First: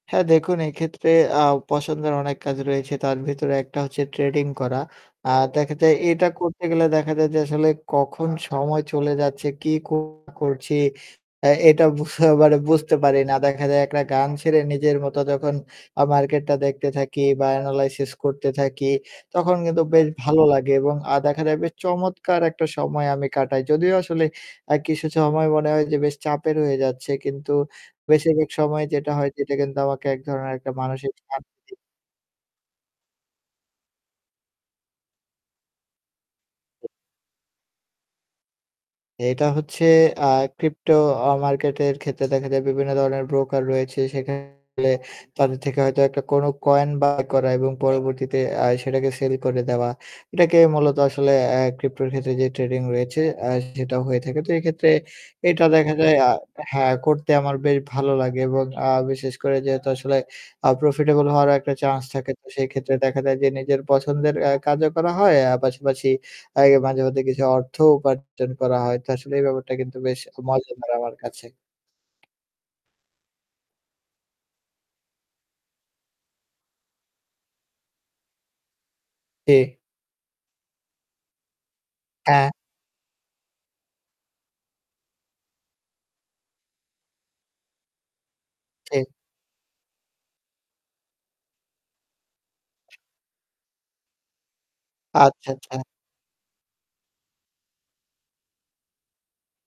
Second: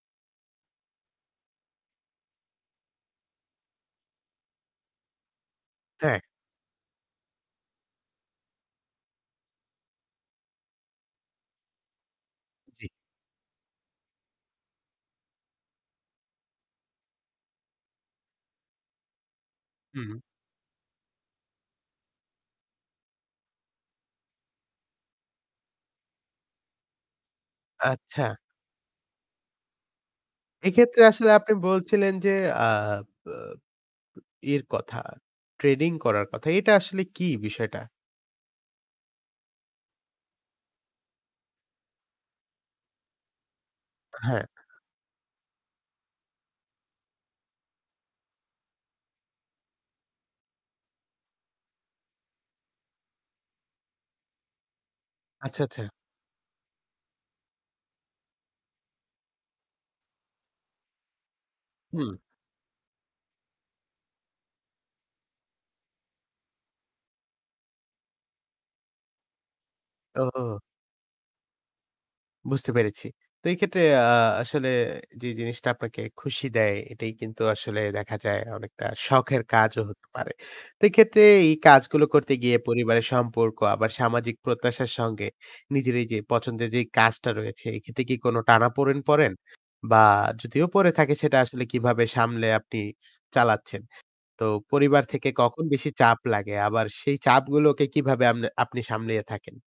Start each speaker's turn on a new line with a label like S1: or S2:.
S1: হ্যাঁ দেখুন এক্ষেত্রে আ পছন্দের অনেক কাজ রয়েছে। তার ভেতরে একটা হচ্ছে ট্রেডিং করা। আ দেখা যায়
S2: হ্যাঁ।
S1: এটা করতে গেলে দেখা যায় যে আসলে কখন সময় চলে যাচ্ছে, কে কো করছি এ্যা এটা বুঝ মানে
S2: জ্বি।
S1: বুঝতে পারি না। দেখা যায় একটা গান ছেড়ে নিজের মত যখন আ মার্কেটটা দেখতে থাকি বা এনালাইসিস করতে থাকি। তখন কিন্তু বেশ
S2: হু।
S1: ভালো লাগে। এবং আ দেখা যায় চমৎকার একটা সময় আমি কাটাই। যদিও আসলে আ কিছু সময় মনে হয় যে বেশ চাপের হয়ে যাচ্ছে। কিন্তু
S2: আচ্ছা।
S1: বেশিরভাগ সময় যেটা হয় সেটা কিন্তু আমাকে এক ধরনের একটা
S2: এক্ষেত্রে
S1: মানুষিক
S2: আসলে আপনি
S1: শান্তি
S2: বলছিলেন যে আ ব ই এর কথা। ট্রেনিং করার কথা। এটা আসলে কি বিষয়টা?
S1: এটা হচ্ছে আ ক্রিপ্টো আ মার্কেট এর ক্ষেত্রে দেখা যায় বিভিন্ন ধরনের ব্রোকার রয়েছে। সেখানে
S2: হ্যাঁ।
S1: তাদের থেকে হয়তো একটা কোন কয়েন বাই করা এবং পরবর্তীতে আ সেটাকে সেল করে দেওয়া। এটাকে মূলত আসলে আ ক্রিপটোর ক্ষেত্রে যে ট্রেডিং রয়েছে আ সেটা হয়ে থাকে। তো এক্ষেত্রে
S2: আচ্ছা,
S1: এটা
S2: আচ্ছা।
S1: দেখা যায় আ হ্যাঁ করতে আমার বেশ ভালো লাগে এবং আ বিশেষ করে যেহেতু আসলে আ প্রফিটেবল হওয়ারও একটা চান্স
S2: হুম।
S1: থাকে তো সেই ক্ষেত্রে দেখা যায় যে নিজের পছন্দের এ্যা কাজও করা হয়। আ পাশাপাশি এই মাঝে, মাঝে, কিছু অর্থ উপার্জন করা হয়। তো আসলে এই ব্যাপারটা কিন্তু বেশ
S2: ওহ।
S1: মজাদার আমার কাছে।
S2: বুঝতে পেরেছি। তো এই ক্ষেত্রে আ আসলে যে জিনিসটা আপনাকে খুশি দেয় এটাই কিন্তু আসলে দেখা যায় অনেকটা শখের
S1: জি।
S2: কাজও হতে পারে। তো এক্ষেত্রে এই কাজগুলো করতে
S1: হ্যা।
S2: গিয়ে পরিবারের সম্পর্ক আবার সামাজিক প্রত্যাশার সঙ্গে নিজের এইযে পছন্দের যে কাজটা রয়েছে এ ক্ষেত্রে কি কোন টানাপোড়েন
S1: ঠিক।
S2: পড়েন? বা যদিও পড়ে থাকে সেটা আসলে কিভাবে সামলে আপনি চালাচ্ছেন? তো পরিবার থেকে
S1: আচ্ছা,
S2: কখন
S1: আচ্ছা।
S2: বেশি চাপ লাগে? আবার সেই চাপগুলোকে কিভাবে আমনে আপনি সামলিয়ে থাকেন?